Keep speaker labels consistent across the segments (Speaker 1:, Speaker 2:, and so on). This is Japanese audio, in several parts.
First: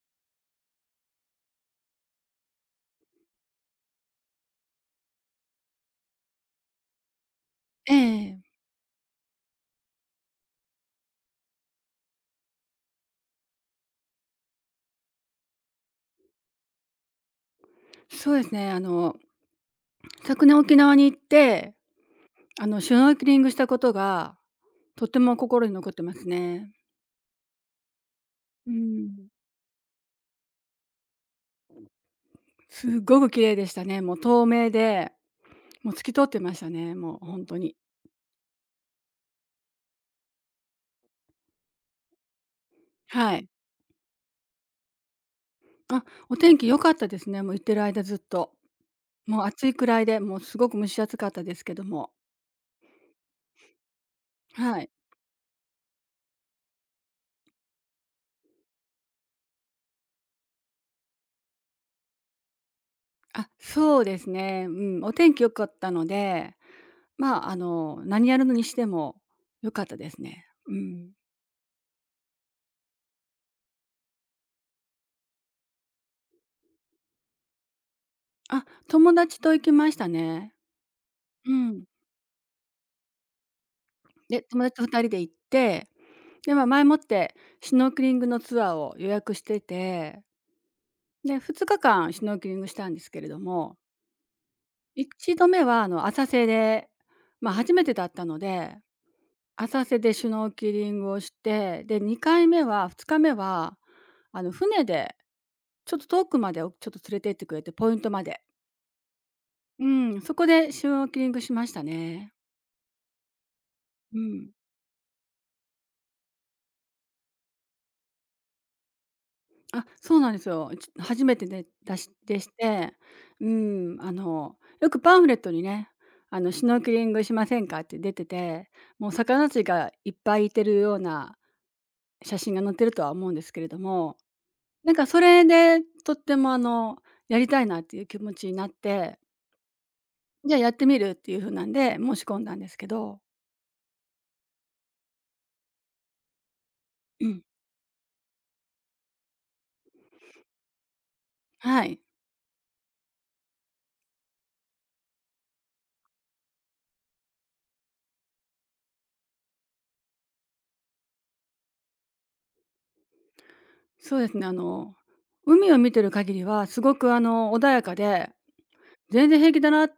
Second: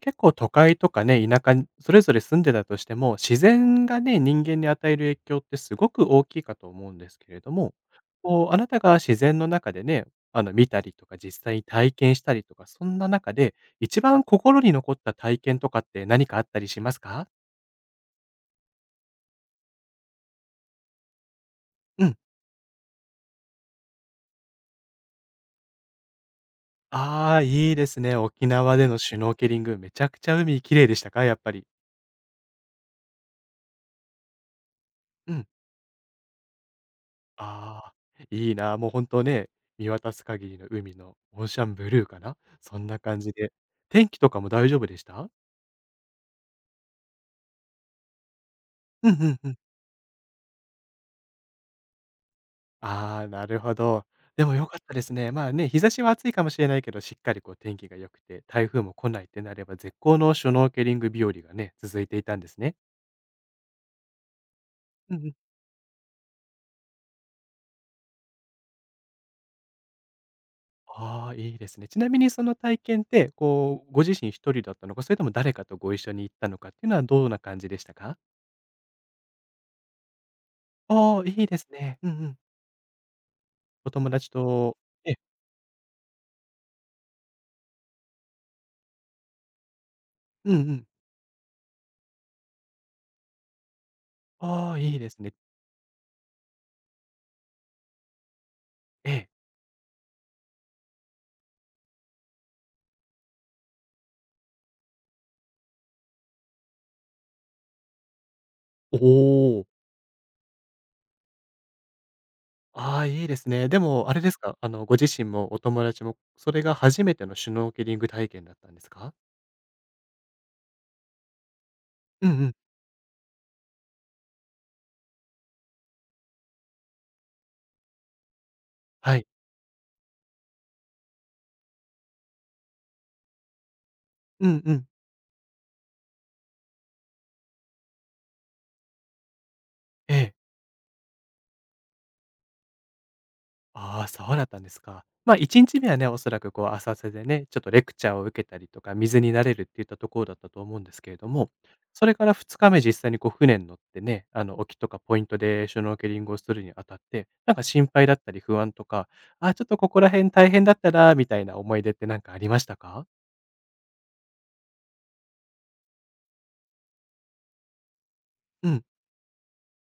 Speaker 1: 結構都会とかね、田舎にそれぞれ住んでたとしても、自然がね、人間に与える影響ってすごく大きいかと思うんですけれども、
Speaker 2: ええ。
Speaker 1: こう、あなたが自然の中でね、見たりとか実際に体験したりとか、そんな中で、一番心に残った体験とかって何かあったりしますか？
Speaker 2: そうですね、昨年沖縄に行って、
Speaker 1: うん。
Speaker 2: シュノーケリングしたことが、とても心に残ってますね。
Speaker 1: ああ、いいですね。沖
Speaker 2: う
Speaker 1: 縄でのシュ
Speaker 2: ん。
Speaker 1: ノーケリング、めちゃくちゃ海綺麗でしたか？やっぱり。
Speaker 2: すごく綺麗でしたね。もう透明で、
Speaker 1: うん。
Speaker 2: もう透き通ってましたね、もう本当に。
Speaker 1: ああ、いいな、もう本当ね、見渡す限りの海のオーシャンブルーかな、そんな感じ
Speaker 2: はい。
Speaker 1: で。天気とかも大丈夫でした？
Speaker 2: あ、お天気良かったですね、もう行ってる間ずっと。
Speaker 1: うんう
Speaker 2: も
Speaker 1: ん
Speaker 2: う
Speaker 1: うん。
Speaker 2: 暑いくらいで、もうすごく蒸し暑かったですけども。
Speaker 1: ああ、なるほど。でも良か
Speaker 2: は
Speaker 1: っ
Speaker 2: い。
Speaker 1: たですね。まあね、日差しは暑いかもしれないけど、しっかりこう天気が良くて、台風も来ないってなれば、絶好のシュノーケリング日和がね、続いていたんですね。
Speaker 2: あ、そうですね、うん、お
Speaker 1: うんう
Speaker 2: 天
Speaker 1: ん。
Speaker 2: 気良かったので、まあ、何やるのにしても良かったですね。うん。
Speaker 1: ああ、いいですね。ちなみにその体験って、こう、ご自身一人だったのか、それとも誰かとご一緒に行ったのかっていうのはどんな感じでしたか？
Speaker 2: あ、友達と行きましたね。
Speaker 1: ああー、いい
Speaker 2: う
Speaker 1: です
Speaker 2: ん。
Speaker 1: ね。うんうん。お友達
Speaker 2: で、友達
Speaker 1: と
Speaker 2: と2人
Speaker 1: ええ、
Speaker 2: で行って、で、ま、前もってシュノーケリングのツアーを予約してて、
Speaker 1: うんうん。
Speaker 2: で、2日間シュノーケリングしたんですけれども、
Speaker 1: ああ、いいですね。
Speaker 2: 1度目は、浅瀬で、ま、初めてだったので、
Speaker 1: ええ。
Speaker 2: 浅瀬でシュノーケリングをして、で、2回目は2日目は、船でちょっと遠くまでをちょっと連れて行ってくれて、ポイントまで。
Speaker 1: おお。
Speaker 2: うん、そこでシュノーケリングしましたね。
Speaker 1: ああ、いいですね。でもあ
Speaker 2: う
Speaker 1: れです
Speaker 2: ん。
Speaker 1: か、ご自身もお友達も、それが初めてのシュノーケリング体験だったんですか？
Speaker 2: あ、そうなんですよ。初めてで出し
Speaker 1: うんう
Speaker 2: でし
Speaker 1: ん。
Speaker 2: て、うん、よくパンフレットにね、シュノーケリングしませんかって出てて、もう
Speaker 1: はい。
Speaker 2: 魚たちがいっぱいいてるような写真が載ってるとは思うんですけれども、
Speaker 1: うんうん。
Speaker 2: なんかそれでとってもやりたいなっていう気持ちになって、
Speaker 1: ええ。
Speaker 2: じゃあやってみるっていう風なんで、申し込んだんですけど、
Speaker 1: ああ、そうだったんですか。まあ、1日目はね、おそらくこう浅瀬で
Speaker 2: うん、
Speaker 1: ね、ちょっとレクチャーを受けたりとか、水に慣れるっていったところだったと思うんですけれども、
Speaker 2: はい。
Speaker 1: それから2日目実際にこう船に乗ってね、沖とかポイントでシュノーケリングをするにあたって、なんか心配だったり不安とか、ああ、ちょっとここら辺大変だったなみたいな思い出ってなんかありましたか？
Speaker 2: そうですね、海を見てる限りはすごく穏やかで
Speaker 1: うん、
Speaker 2: 全然平気だな、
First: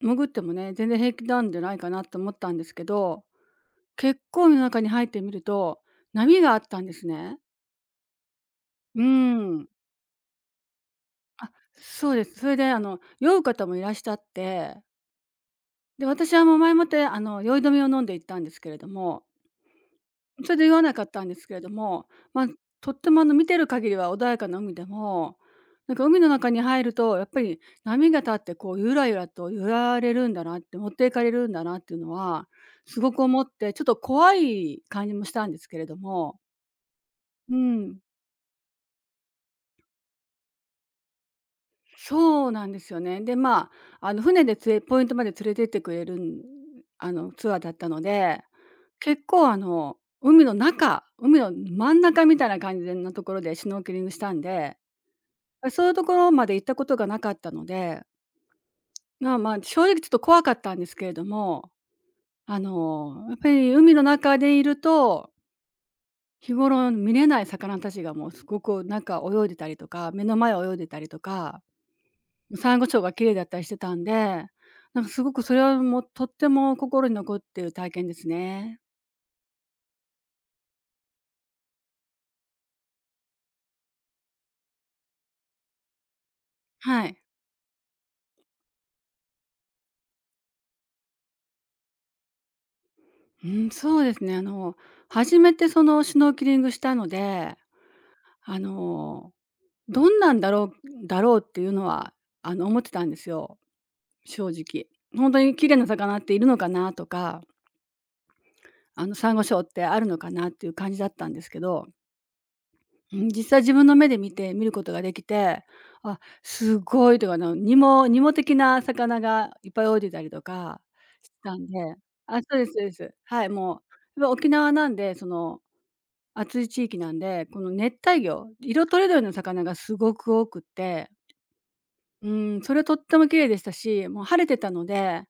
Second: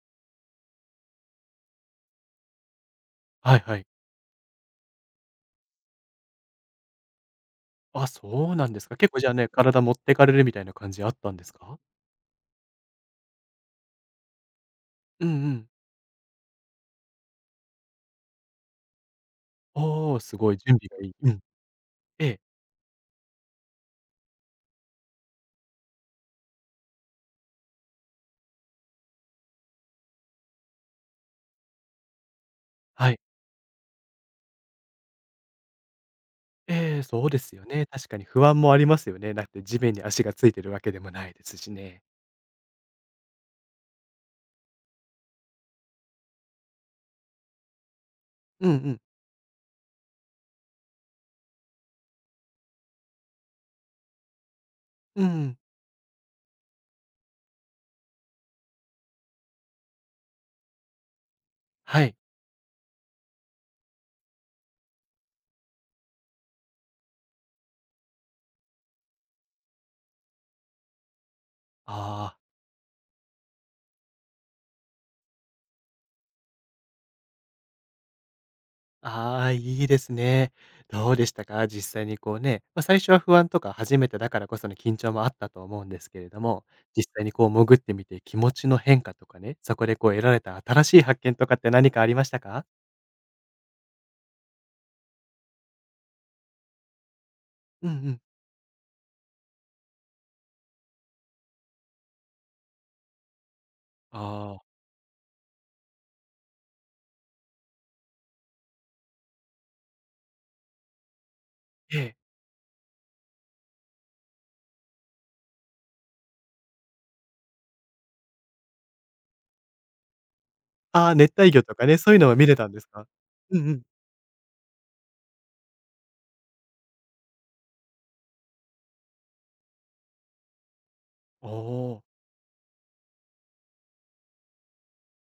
Speaker 2: 潜ってもね、全然平気なんじゃないかなと思ったんですけど、
Speaker 1: はいはい。
Speaker 2: 結構海の中に入ってみると、波があったんですね。
Speaker 1: あ、そうなんですか。
Speaker 2: うー
Speaker 1: 結構じゃあね、
Speaker 2: ん。
Speaker 1: 体持ってかれるみたいな感じあったんで
Speaker 2: あ、
Speaker 1: すか？
Speaker 2: そうです。それで酔う方もいらっしゃって、
Speaker 1: うんうん。
Speaker 2: で、私はもう前もって酔い止めを飲んで行ったんですけれども、
Speaker 1: おーす
Speaker 2: そ
Speaker 1: ご
Speaker 2: れ
Speaker 1: い
Speaker 2: で言
Speaker 1: 準
Speaker 2: わ
Speaker 1: 備
Speaker 2: なか
Speaker 1: が
Speaker 2: っ
Speaker 1: いい。
Speaker 2: たん
Speaker 1: う
Speaker 2: で
Speaker 1: ん。
Speaker 2: すけれども、
Speaker 1: ええ、
Speaker 2: まあ、とっても見てる限りは穏やかな海でも、なんか海の中に入るとやっぱり波が立ってこうゆらゆらと揺られるんだなって、持っていかれるんだなっていうのはす
Speaker 1: は
Speaker 2: ご
Speaker 1: い。
Speaker 2: く思って、ちょっと怖い感じもしたんですけれども。
Speaker 1: ええ、そうです
Speaker 2: う
Speaker 1: よね。
Speaker 2: ん。
Speaker 1: 確かに不安もありますよね。だって地面に足がついてるわけでもないですしね。
Speaker 2: そうなんですよね。で、まあ、船でポイントまで連れてってくれるあのツアーだったので、
Speaker 1: うんうん。
Speaker 2: 結構あの海の中、海の真ん中みたいな感じのところでシュノーケリングしたんで、
Speaker 1: うんうん。
Speaker 2: あ、そういうところまで行ったことがなかったので、まあまあ、正直ちょっと怖かったんですけれども、
Speaker 1: はい。
Speaker 2: やっぱり海の中でいると、日頃見れない魚たちがもうすごくなんか泳いでたりとか、目の前を泳いでたりとか、
Speaker 1: あ
Speaker 2: サンゴ礁が綺麗だったりしてたんで、なんかすごくそれはもうとっても心に残っている体験ですね。
Speaker 1: あ、ああ、いいですね。どうでしたか？実際にこうね、まあ、最初は不安とか初めてだからこその緊張もあったと思うんですけれども、実
Speaker 2: はい。
Speaker 1: 際にこう潜ってみて気持ちの変化とかね、そこでこう得られた新しい発見とかって何かありましたか？
Speaker 2: うん、そうですね。初めてそのシュノーケリングしたので、
Speaker 1: うんうん。
Speaker 2: あのどんなんだろうっていうのは、思ってたんですよ、正
Speaker 1: ああ、
Speaker 2: 直。本当に綺麗な魚っているのかなとか、サンゴ礁ってあるのかなっていう感じだったんですけど、
Speaker 1: ええ。
Speaker 2: うん、実際自分の目で見て見ることができて、あ、すごいとか、ニモニモ的な魚がいっぱい泳いでたりとか
Speaker 1: ああ、
Speaker 2: し
Speaker 1: 熱帯
Speaker 2: た
Speaker 1: 魚
Speaker 2: ん
Speaker 1: とか
Speaker 2: で、
Speaker 1: ね、そういうのは
Speaker 2: あ、
Speaker 1: 見れ
Speaker 2: そうで
Speaker 1: た
Speaker 2: す
Speaker 1: ん
Speaker 2: そ
Speaker 1: で
Speaker 2: う
Speaker 1: す
Speaker 2: で
Speaker 1: か？
Speaker 2: す。はい、
Speaker 1: うんう
Speaker 2: も
Speaker 1: ん。
Speaker 2: う、ま沖縄なんで、その、暑い地域なんで、この熱帯魚、色とりどりの魚がすごく多くって、
Speaker 1: おお。
Speaker 2: うん、それとっても綺麗でしたし、もう晴れてたので、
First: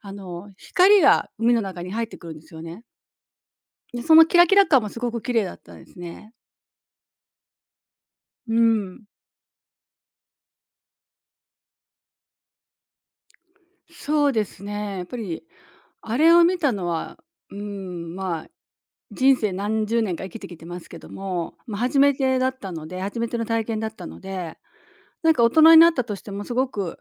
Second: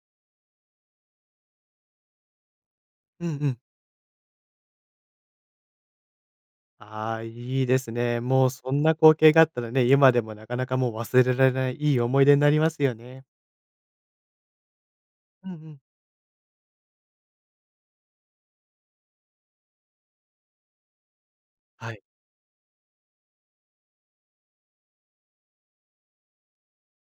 Speaker 2: 光が海の中に入ってくるんですよね。
Speaker 1: うんうん。
Speaker 2: で、そのキラキラ感もすごく綺麗だったんですね。
Speaker 1: ああ、いいですね。もう
Speaker 2: う
Speaker 1: そんな
Speaker 2: ん。
Speaker 1: 光景があったらね、今でもなかなかもう忘れられない、いい思い出になりますよね。
Speaker 2: そうですね。やっぱり、
Speaker 1: うんうん。
Speaker 2: あれを見たのは、うん、まあ、人生何十年か生きてきてますけども、まあ、
Speaker 1: はい、
Speaker 2: 初めての体験だったので、なんか大人になったとしてもすごく、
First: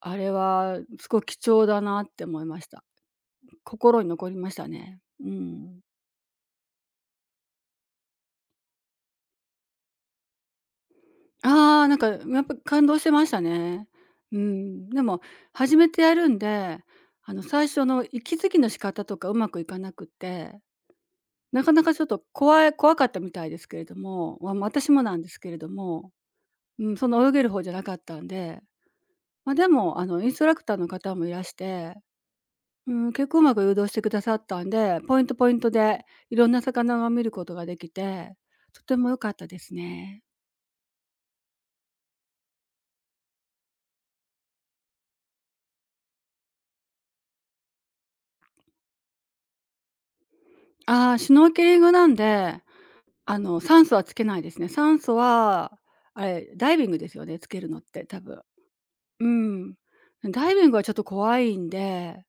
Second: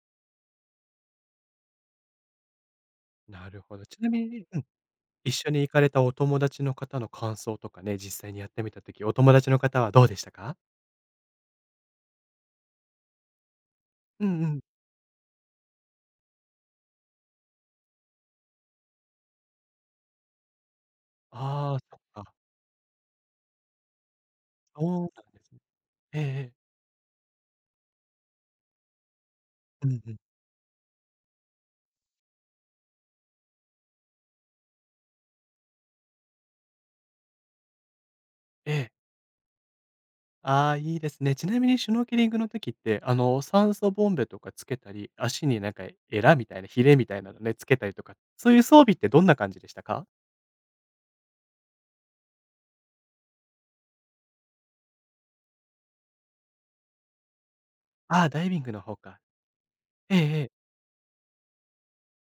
Speaker 2: あれはすごく貴重だなって思いました。
Speaker 1: なるほど。ち
Speaker 2: 心に
Speaker 1: なみ
Speaker 2: 残り
Speaker 1: に、
Speaker 2: まし
Speaker 1: うん、
Speaker 2: たね。う
Speaker 1: 一緒に行か
Speaker 2: ん。
Speaker 1: れたお友達の方の感想とかね、実際にやってみた時、お友達の方はどうでしたか？
Speaker 2: ああ、なんか、やっぱ感動してましたね。
Speaker 1: う
Speaker 2: う
Speaker 1: んうん。
Speaker 2: ん。でも初めてやるんで、最初の息づきの仕方とかうまくいかなくて、なか
Speaker 1: ああ、
Speaker 2: なか
Speaker 1: そっ
Speaker 2: ちょっと
Speaker 1: か。
Speaker 2: 怖い怖かったみたいですけれども、まあ私も
Speaker 1: そう
Speaker 2: なん
Speaker 1: な
Speaker 2: で
Speaker 1: ん
Speaker 2: す
Speaker 1: で
Speaker 2: け
Speaker 1: す
Speaker 2: れ
Speaker 1: ね。
Speaker 2: ども、
Speaker 1: ええええ
Speaker 2: うん、その泳げる方じゃなかったんで、ま、で
Speaker 1: う
Speaker 2: も、
Speaker 1: んうん。
Speaker 2: インストラクターの方もいらして、うん、結構うまく誘導してくださったんで、ポイントポイントでいろんな魚が見ることができて、
Speaker 1: ええ
Speaker 2: と
Speaker 1: え。
Speaker 2: ても良かったですね。
Speaker 1: ああ、いいですね。ちなみにシュノーケリングの時って、酸素ボンベとかつけたり、足になんかエラみたいな、ヒレみたいなのね、つけたりとか、そういう装備ってどんな感じでしたか？
Speaker 2: ああ、シュノーケリングなんで、酸素はつけないですね。酸素は、あれ、ダイビングですよね、つけるのって多
Speaker 1: ああ、
Speaker 2: 分。
Speaker 1: ダイビングの方か。
Speaker 2: うん。
Speaker 1: えええ
Speaker 2: ダ
Speaker 1: え。
Speaker 2: イビングはちょっと怖いんで、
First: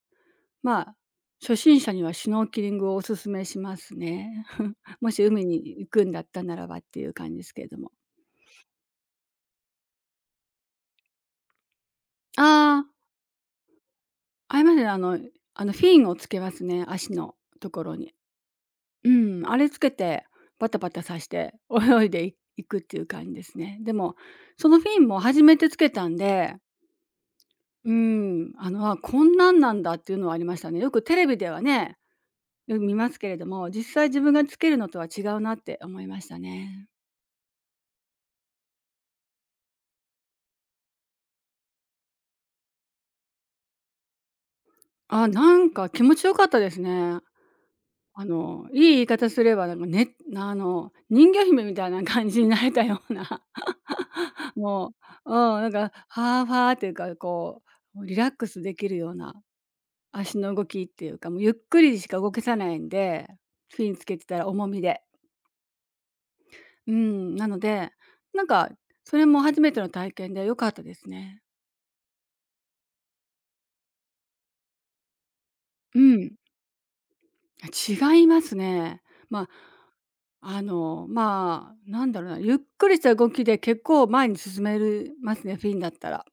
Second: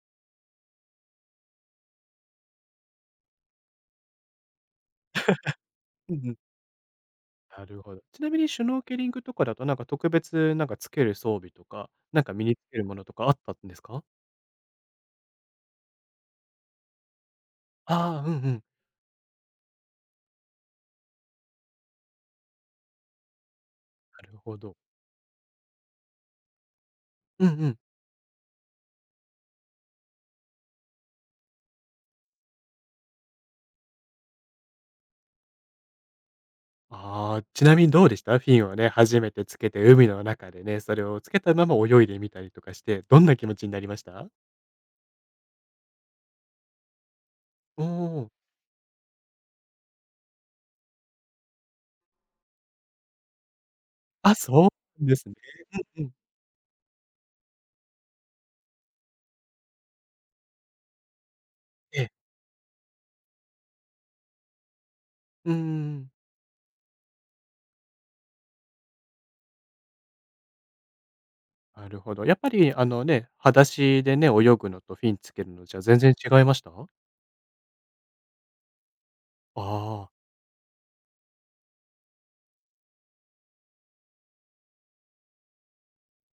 Speaker 2: まあ、初心者にはシュノーケリングをおすすめしますね。もし海に行くん
Speaker 1: うん
Speaker 2: だっ
Speaker 1: うん。
Speaker 2: たならばっていう感じですけ
Speaker 1: な
Speaker 2: れど
Speaker 1: る
Speaker 2: も。
Speaker 1: ほど。ちなみにシュノーケリングとかだと、なんか特別なんかつける装備とか、なんか身につけ
Speaker 2: ああ、
Speaker 1: るものとかあったんですか？
Speaker 2: ありますね。あのフィンをつけますね、足のところに。
Speaker 1: ああ、うんうん。
Speaker 2: うん、あれつけてバタバタさして泳いでいくっていう感じですね。でも、
Speaker 1: なるほ
Speaker 2: そ
Speaker 1: ど。
Speaker 2: のフィンも初めてつけたんで、
Speaker 1: うんうん。
Speaker 2: うん、あ、こんなんなんだっていうのはありましたね。よくテレビではね、よく見ますけれども、実際自分がつけるのとは違うなって思いましたね。
Speaker 1: ああ、ちなみにどうでした？フィンをね、初めてつけて海の中でね、それをつけたまま泳いでみたりとかして、どんな気持ちになりました？
Speaker 2: あ、なんか気持ちよかったですね。
Speaker 1: おお。
Speaker 2: 言い方すればなんかね、人魚姫みたいな感じになれたような
Speaker 1: あ、そう
Speaker 2: も
Speaker 1: です
Speaker 2: う、うん、
Speaker 1: ね。
Speaker 2: なんか、
Speaker 1: うん。
Speaker 2: ファーファーっていうか、こう、もうリラックスできるような足の動きっていうか、もうゆっくり
Speaker 1: え
Speaker 2: し
Speaker 1: え。
Speaker 2: か動けさないんで、フィンつけてたら重みで。
Speaker 1: ううん。
Speaker 2: うん、なので、なんか、それも初めての体験で良かったですね。
Speaker 1: なるほど。やっぱりあのね、裸足でね、泳ぐのとフィンつけるのじゃ全
Speaker 2: う
Speaker 1: 然違
Speaker 2: ん。
Speaker 1: いました？
Speaker 2: 違いますね。ま
Speaker 1: ああ。
Speaker 2: あ、まあ、なんだろうな、ゆっくりした動きで結構前に進めますね、フィンだったら。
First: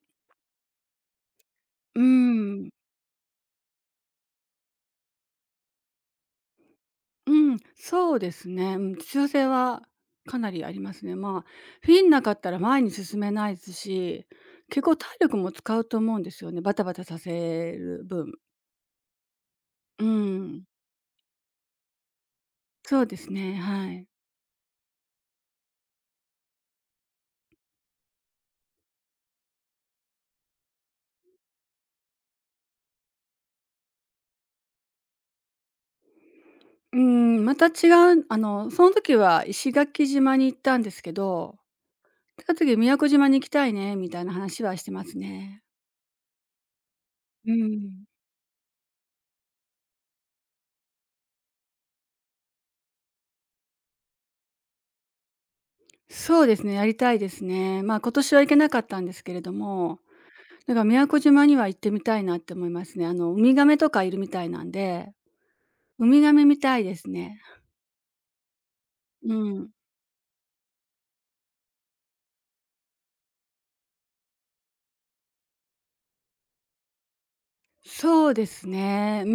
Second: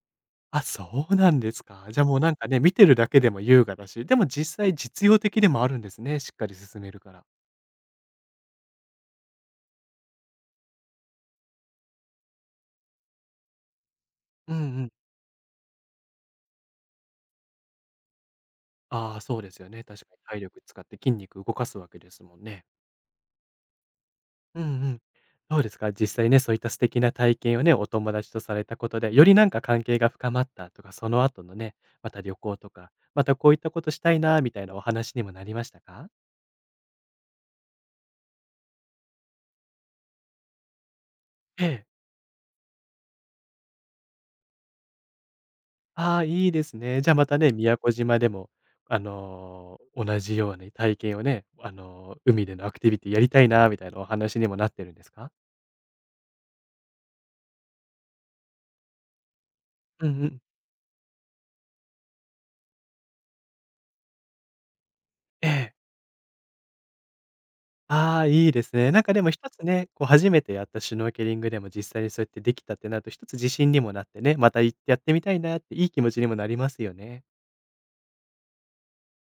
Speaker 1: あ、そうなんですか。
Speaker 2: う
Speaker 1: じゃあもうなんかね、
Speaker 2: ん。
Speaker 1: 見てるだけでも優雅だし、でも実際実用的でもあるんですね、しっかり進めるから。
Speaker 2: うん、そうですね。うん、必要性はかなりありますね。まあ、フィンなかったら前に進めないですし、
Speaker 1: うん
Speaker 2: 結
Speaker 1: うん。
Speaker 2: 構体力も使うと思うんですよね、バタバタさせる分。
Speaker 1: ああ、そうですよね。
Speaker 2: う
Speaker 1: 確かに体力
Speaker 2: ん。
Speaker 1: 使って筋肉動かすわけですもんね。
Speaker 2: そうですね、はい。
Speaker 1: うんうん。どうですか？実際ね、そういった素敵な体験をね、お友達とされたことで、よりなんか関係が深まったとか、その後のね、また旅行とか、またこういったことしたいなみたいなお話にもなりましたか？
Speaker 2: うーん、また違うその時は石垣島に行ったんですけど、
Speaker 1: ええ。
Speaker 2: 次宮古島に行きたいねみたいな話はしてますね。
Speaker 1: ああ、いいですね。じゃあ、また
Speaker 2: う
Speaker 1: ね、宮古
Speaker 2: ん。
Speaker 1: 島でも、同じように体験をね、海でのアクティビティやりたいなみたいなお話にもなってるんですか？
Speaker 2: そうですね、やりたいですね。まあ、今年は行けなかったんですけれども、
Speaker 1: うんうん。
Speaker 2: だから宮古島には行ってみたいなって思いますね。ウミガメとかいるみたいなんで、
Speaker 1: ええ。
Speaker 2: ウミガメ見たいですね。
Speaker 1: ああ、いいですね。なんかでも
Speaker 2: う
Speaker 1: 一つ
Speaker 2: ん。
Speaker 1: ね、こう初めてやったシュノーケリングでも実際にそうやってできたってなると、一つ自信にもなってね、また行ってやってみたいなっていい気持ちにもなりますよね。
Speaker 2: そうですね。うんう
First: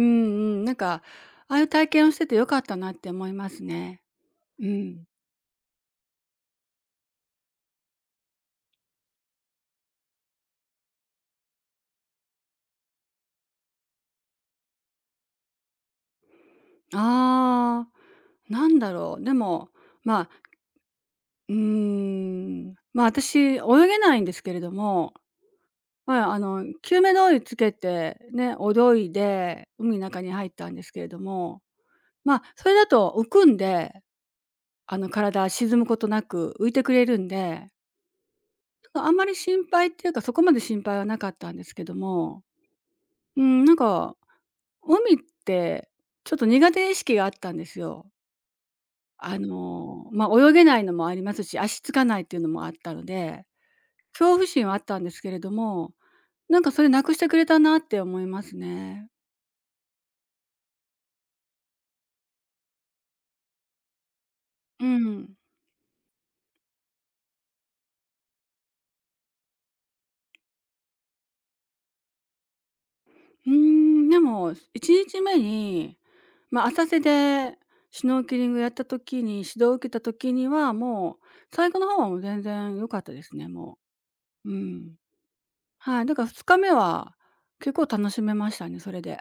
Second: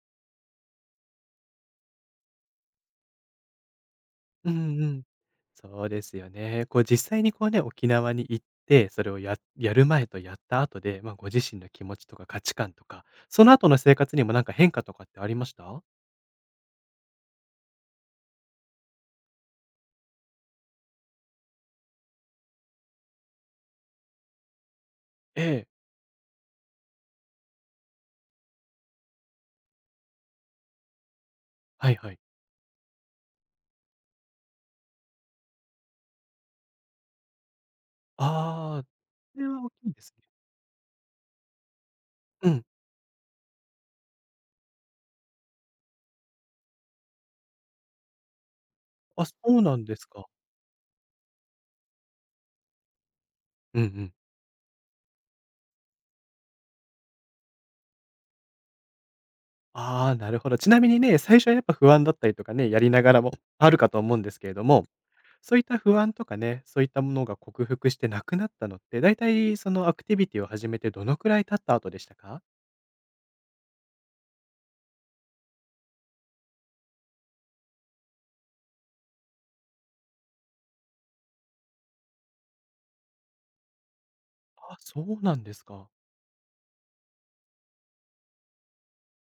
Speaker 2: ん。なんか、ああいう体験をしてて良かったなって思いますね。
Speaker 1: うん
Speaker 2: う
Speaker 1: うん
Speaker 2: ん。
Speaker 1: そうですよね。こう実際にこうね、沖縄に行って、それをややる前とやった後で、まあ、ご自身の気持ちとか価値観とか、その後の生活にもなんか変化とかってありました
Speaker 2: ああ。なんだろう、でも、まあ、うー私泳げないんですけれども、
Speaker 1: ええ。
Speaker 2: 救命胴衣つけてね、泳いで海の中に入ったんですけれども、
Speaker 1: はいはい。
Speaker 2: それだと浮くんで、体沈むことなく浮いてくれるんで、
Speaker 1: ああ、
Speaker 2: あんまり
Speaker 1: それは
Speaker 2: 心
Speaker 1: 大き
Speaker 2: 配っ
Speaker 1: いで
Speaker 2: ていう
Speaker 1: す
Speaker 2: か、
Speaker 1: ね。
Speaker 2: そこまで心配はなかったんですけども、
Speaker 1: うん。
Speaker 2: うん、なんか、海ってちょっと苦手意識があったんですよ。
Speaker 1: あ、そうなんですか。
Speaker 2: 泳げないのもありますし、足つかないっていうのもあったので
Speaker 1: うんうん。
Speaker 2: 恐怖心はあったんですけれども、なんかそれなくしてくれたなって思いますね。
Speaker 1: ああ、なるほど。ちなみにね、最初はやっぱ不安だったりとかね、やりながらもあるかと思うんですけれども、
Speaker 2: うん。
Speaker 1: そういった不安とかね、そういったものが克服してなくなったのって、大体そのアクティビティを始めてどのくらい経った後でしたか
Speaker 2: でも1日目に、浅瀬でシュノーケリングやった時に、指導を受けた時には、もう最後の方はもう全然良かったですね、もう。う
Speaker 1: あ、
Speaker 2: ん。
Speaker 1: そうなんですか。
Speaker 2: はい、だから2日目は結構楽しめましたね、それで。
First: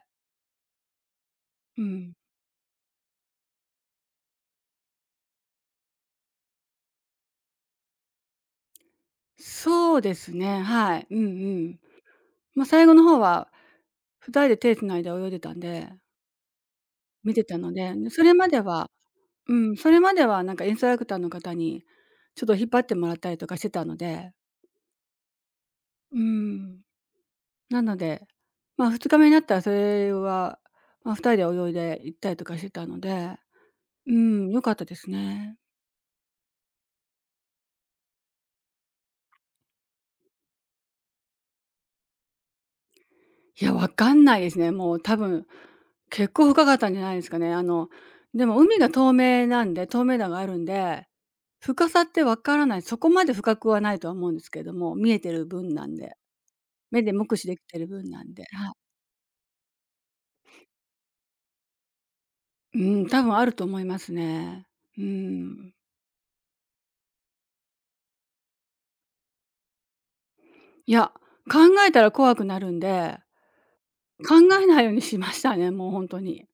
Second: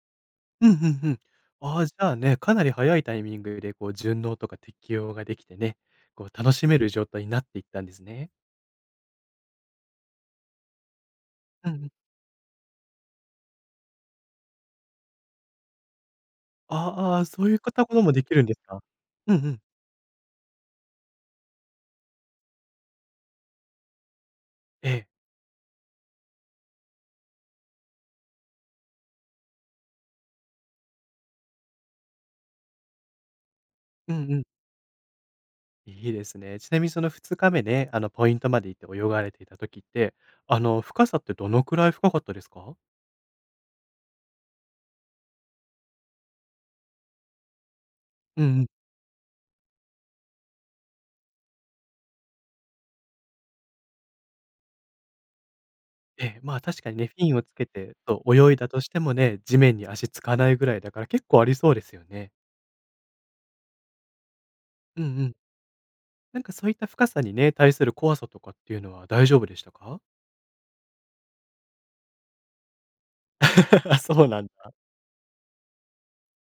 Speaker 1: うんうんうん。あ
Speaker 2: う
Speaker 1: あ、じゃ
Speaker 2: ん。
Speaker 1: あね、かなり早いタイミングでこう順応とか適応ができてね、こう楽しめる状態になっていったんですね。
Speaker 2: そうですね、はい。うんう
Speaker 1: うんう
Speaker 2: ん。
Speaker 1: ん。
Speaker 2: 最後の方は二人で手繋いで泳いでたんで、
Speaker 1: ああ、
Speaker 2: 見て
Speaker 1: そうい
Speaker 2: た
Speaker 1: うこ
Speaker 2: の
Speaker 1: と
Speaker 2: で、
Speaker 1: こと
Speaker 2: で、
Speaker 1: も
Speaker 2: そ
Speaker 1: で
Speaker 2: れ
Speaker 1: きるん
Speaker 2: ま
Speaker 1: で
Speaker 2: で
Speaker 1: すか？
Speaker 2: は
Speaker 1: うんう
Speaker 2: う
Speaker 1: ん。
Speaker 2: ん、それまではなんかインストラクターの方に、ちょっと引っ張ってもらったりとかしてたので、
Speaker 1: ええ。
Speaker 2: うん。なので、2日目になったらそれは、2人で泳いで行ったりとかしてたので、う
Speaker 1: うんうん。
Speaker 2: ん、良かったですね。
Speaker 1: いいですね。ちなみにその2日目ね、あのポイントまで行って泳がれていた時って、あの深さってどのくらい深かったですか？
Speaker 2: いや、わかんないですね。もう多分、結構深かったんじゃないですかね。
Speaker 1: う
Speaker 2: で
Speaker 1: ん
Speaker 2: も
Speaker 1: うん。
Speaker 2: 海が透明なんで、透明度があるんで、深さってわからない、そこまで深くはないとは思うんですけれども、見えてる分なんで、
Speaker 1: ええ、まあ、確かに
Speaker 2: 目
Speaker 1: ね、
Speaker 2: で
Speaker 1: フィ
Speaker 2: 目
Speaker 1: ンを
Speaker 2: 視
Speaker 1: つ
Speaker 2: でき
Speaker 1: け
Speaker 2: てる
Speaker 1: て
Speaker 2: 分
Speaker 1: そ
Speaker 2: なん
Speaker 1: う、
Speaker 2: で、
Speaker 1: 泳いだ
Speaker 2: はい。
Speaker 1: としてもね、地面に足つかないぐらいだから結構ありそうですよね。
Speaker 2: うん、多分あると思いますね。う
Speaker 1: うんうん。
Speaker 2: ん。
Speaker 1: なんかそういった深さにね、対する怖さとかっていうのは大丈夫でしたか？
Speaker 2: いや、考えたら怖くなるんで、
Speaker 1: あ、そう
Speaker 2: 考
Speaker 1: なん
Speaker 2: え
Speaker 1: だ。
Speaker 2: ないようにしましたね、もう本当に。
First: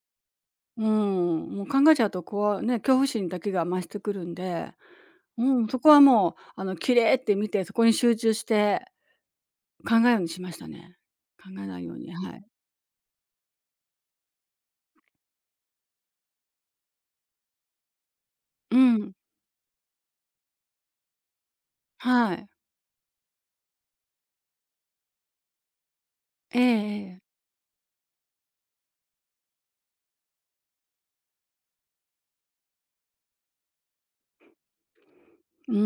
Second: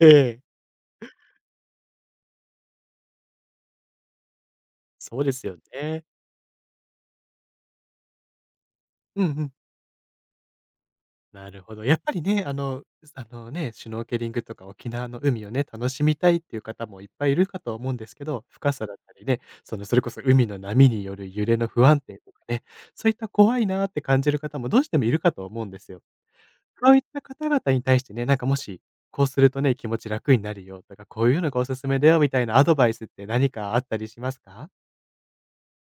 Speaker 1: ええ、
Speaker 2: うん、もう考えちゃうと怖いね、恐怖心だけが増してくるんで、
Speaker 1: そうで
Speaker 2: う
Speaker 1: すよ
Speaker 2: ん、そこは
Speaker 1: ね。
Speaker 2: もう綺麗って見て、そこに集中して
Speaker 1: うんうん。
Speaker 2: 考えるようにしましたね。
Speaker 1: な
Speaker 2: 考
Speaker 1: る
Speaker 2: え
Speaker 1: ほ
Speaker 2: ない
Speaker 1: ど。
Speaker 2: よう
Speaker 1: やっ
Speaker 2: に、
Speaker 1: ぱり
Speaker 2: はい。
Speaker 1: ね、あのね、シュノーケリングとか沖縄の海をね、楽しみたいっていう方もいっぱいいるかとは思うんですけど、深
Speaker 2: う
Speaker 1: さだっ
Speaker 2: ん、
Speaker 1: たりね、それこそ海の波による揺れの不安定と
Speaker 2: は
Speaker 1: か
Speaker 2: い。
Speaker 1: ね、そういった怖いなーって感じる方もどうしてもいるかと思うんですよ。
Speaker 2: ええ
Speaker 1: そういっ
Speaker 2: え
Speaker 1: た
Speaker 2: え。
Speaker 1: 方々に対してね、なんかもし、こうするとね、気持ち楽になるよとか、こういうのがおすすめだよみたいなアドバイスって何かあったりしますか？
Speaker 2: うー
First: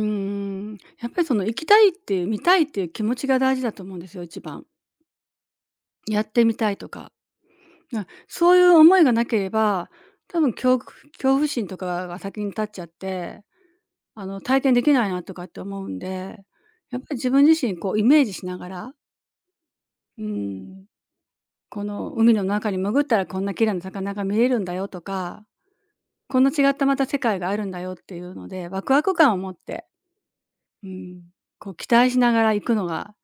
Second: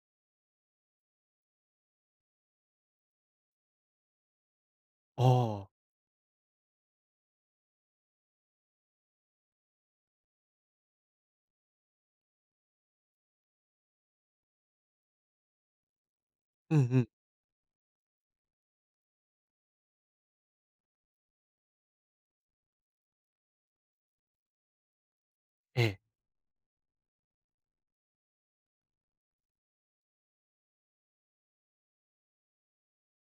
Speaker 2: やっぱりその行きたいっていう、見たいっていう気持ちが大事だと思うんですよ、一番。
Speaker 1: おー、
Speaker 2: やってみたいとか。あ、そういう思いがなければ、多分恐怖心とかが先に立っちゃって、体験できないなとかって思うんで、
Speaker 1: うんう
Speaker 2: やっぱ
Speaker 1: ん。
Speaker 2: り自分自身こうイメージしながら、うん、この海の中に潜ったらこんな綺麗な魚が見れるんだよとか、
Speaker 1: ええ。
Speaker 2: こんな違ったまた世界があるんだよっていうので、ワクワク感を持って、うん、こう期待しながら行くのが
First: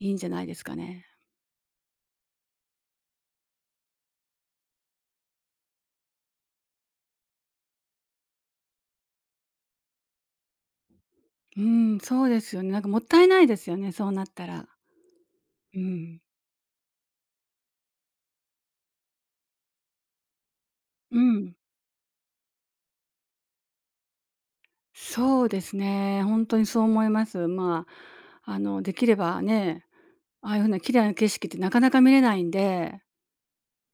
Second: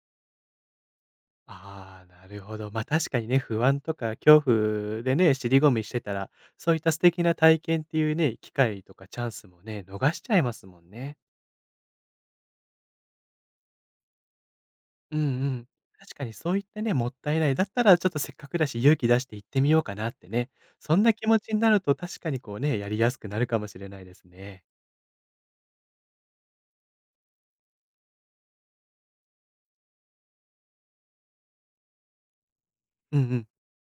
Speaker 2: いいんじゃないですかね。
Speaker 1: ああ、なるほど。ま、あ確かにね、不安とか恐怖でね、尻込みしてたら、そういった素敵な体験っていうね、機会とかチャンスもね、逃しちゃいますもんね。
Speaker 2: うん、そうですよね。なんかもったいないですよね、そうなったら。
Speaker 1: うんうん。
Speaker 2: う
Speaker 1: 確
Speaker 2: ん。
Speaker 1: かにそういったね、もったいない、だったらちょっとせっかくだし、勇気出して行ってみようかなってね、そんな
Speaker 2: う
Speaker 1: 気持ち
Speaker 2: ん。
Speaker 1: になると確かにこうね、やりやすくなるかもしれないですね。
Speaker 2: そうですね、本当にそう思います。できればね、ああいう風な綺麗な景色ってなかなか見れないんで、
Speaker 1: うんうん。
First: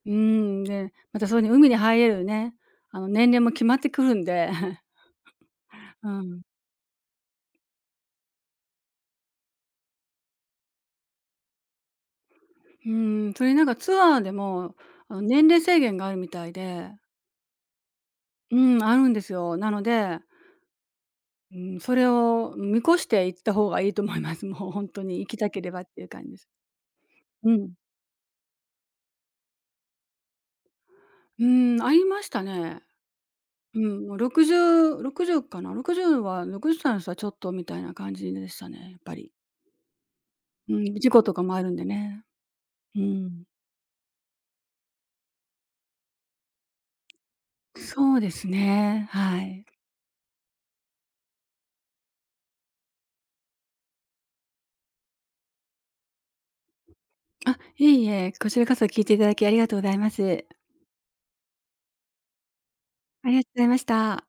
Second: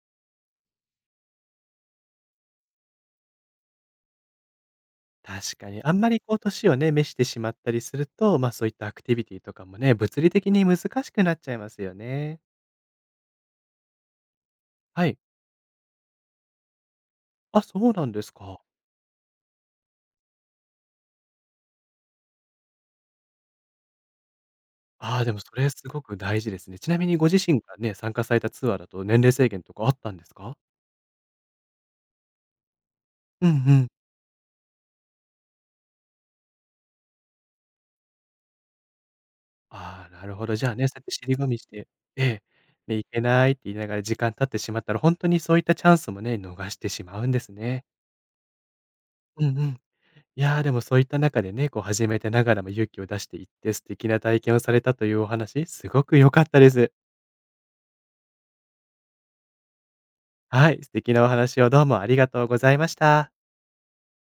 Speaker 2: うん、で、またそういうふうに海に入れるね、年齢も決まってくるんで、
Speaker 1: 確かに。あん
Speaker 2: う
Speaker 1: まりこう
Speaker 2: ん。
Speaker 1: 年をね、召してしまったりすると、ま、そういったアクティビティとかもね、物理的に難しくなっちゃいますよね。
Speaker 2: うん、それになんかツアーでも、
Speaker 1: はい。
Speaker 2: 年齢制限があるみたいで、
Speaker 1: あ、そうなんです
Speaker 2: う
Speaker 1: か。
Speaker 2: ん、あるんですよ。なので、うん、それを見越して行った方がいいと思います。もう本当
Speaker 1: あ
Speaker 2: に
Speaker 1: あ、
Speaker 2: 行
Speaker 1: で
Speaker 2: き
Speaker 1: も
Speaker 2: た
Speaker 1: そ
Speaker 2: け
Speaker 1: れ
Speaker 2: れば
Speaker 1: す
Speaker 2: って
Speaker 1: ご
Speaker 2: いう
Speaker 1: く
Speaker 2: 感じで
Speaker 1: 大
Speaker 2: す。
Speaker 1: 事ですね。ちなみにご自
Speaker 2: う
Speaker 1: 身
Speaker 2: ん。
Speaker 1: がね、参加されたツアーだと年齢制限とかあったんですか？
Speaker 2: うん、ありましたね。
Speaker 1: うんう
Speaker 2: う
Speaker 1: ん。
Speaker 2: ん、もう60、60かな、60は60歳の人はちょっとみたいな感じでしたね、やっぱり。
Speaker 1: ああ、なるほど。じゃあ
Speaker 2: う
Speaker 1: ね、そ
Speaker 2: ん、
Speaker 1: うやっ
Speaker 2: 事
Speaker 1: て
Speaker 2: 故と
Speaker 1: 尻
Speaker 2: か
Speaker 1: 込
Speaker 2: も
Speaker 1: み
Speaker 2: あ
Speaker 1: し
Speaker 2: るんで
Speaker 1: てえ
Speaker 2: ね。
Speaker 1: え。ね
Speaker 2: う
Speaker 1: 行け
Speaker 2: ん。
Speaker 1: ないって言いながら時間経ってしまったら、本当にそういったチャンスもね、逃してしまうんですね。
Speaker 2: そうですね、は
Speaker 1: うんう
Speaker 2: い。
Speaker 1: ん。いやー、でもそういった中でね、こう始めてながらも勇気を出していって、素敵な体験をされたというお話、すごく良かったです。
Speaker 2: あ、いえいえ、こちらこそ聞いていただきありがとうございます。
Speaker 1: はい、素敵なお話をどうもありがとうございまし
Speaker 2: あ
Speaker 1: た。
Speaker 2: りがとうございました。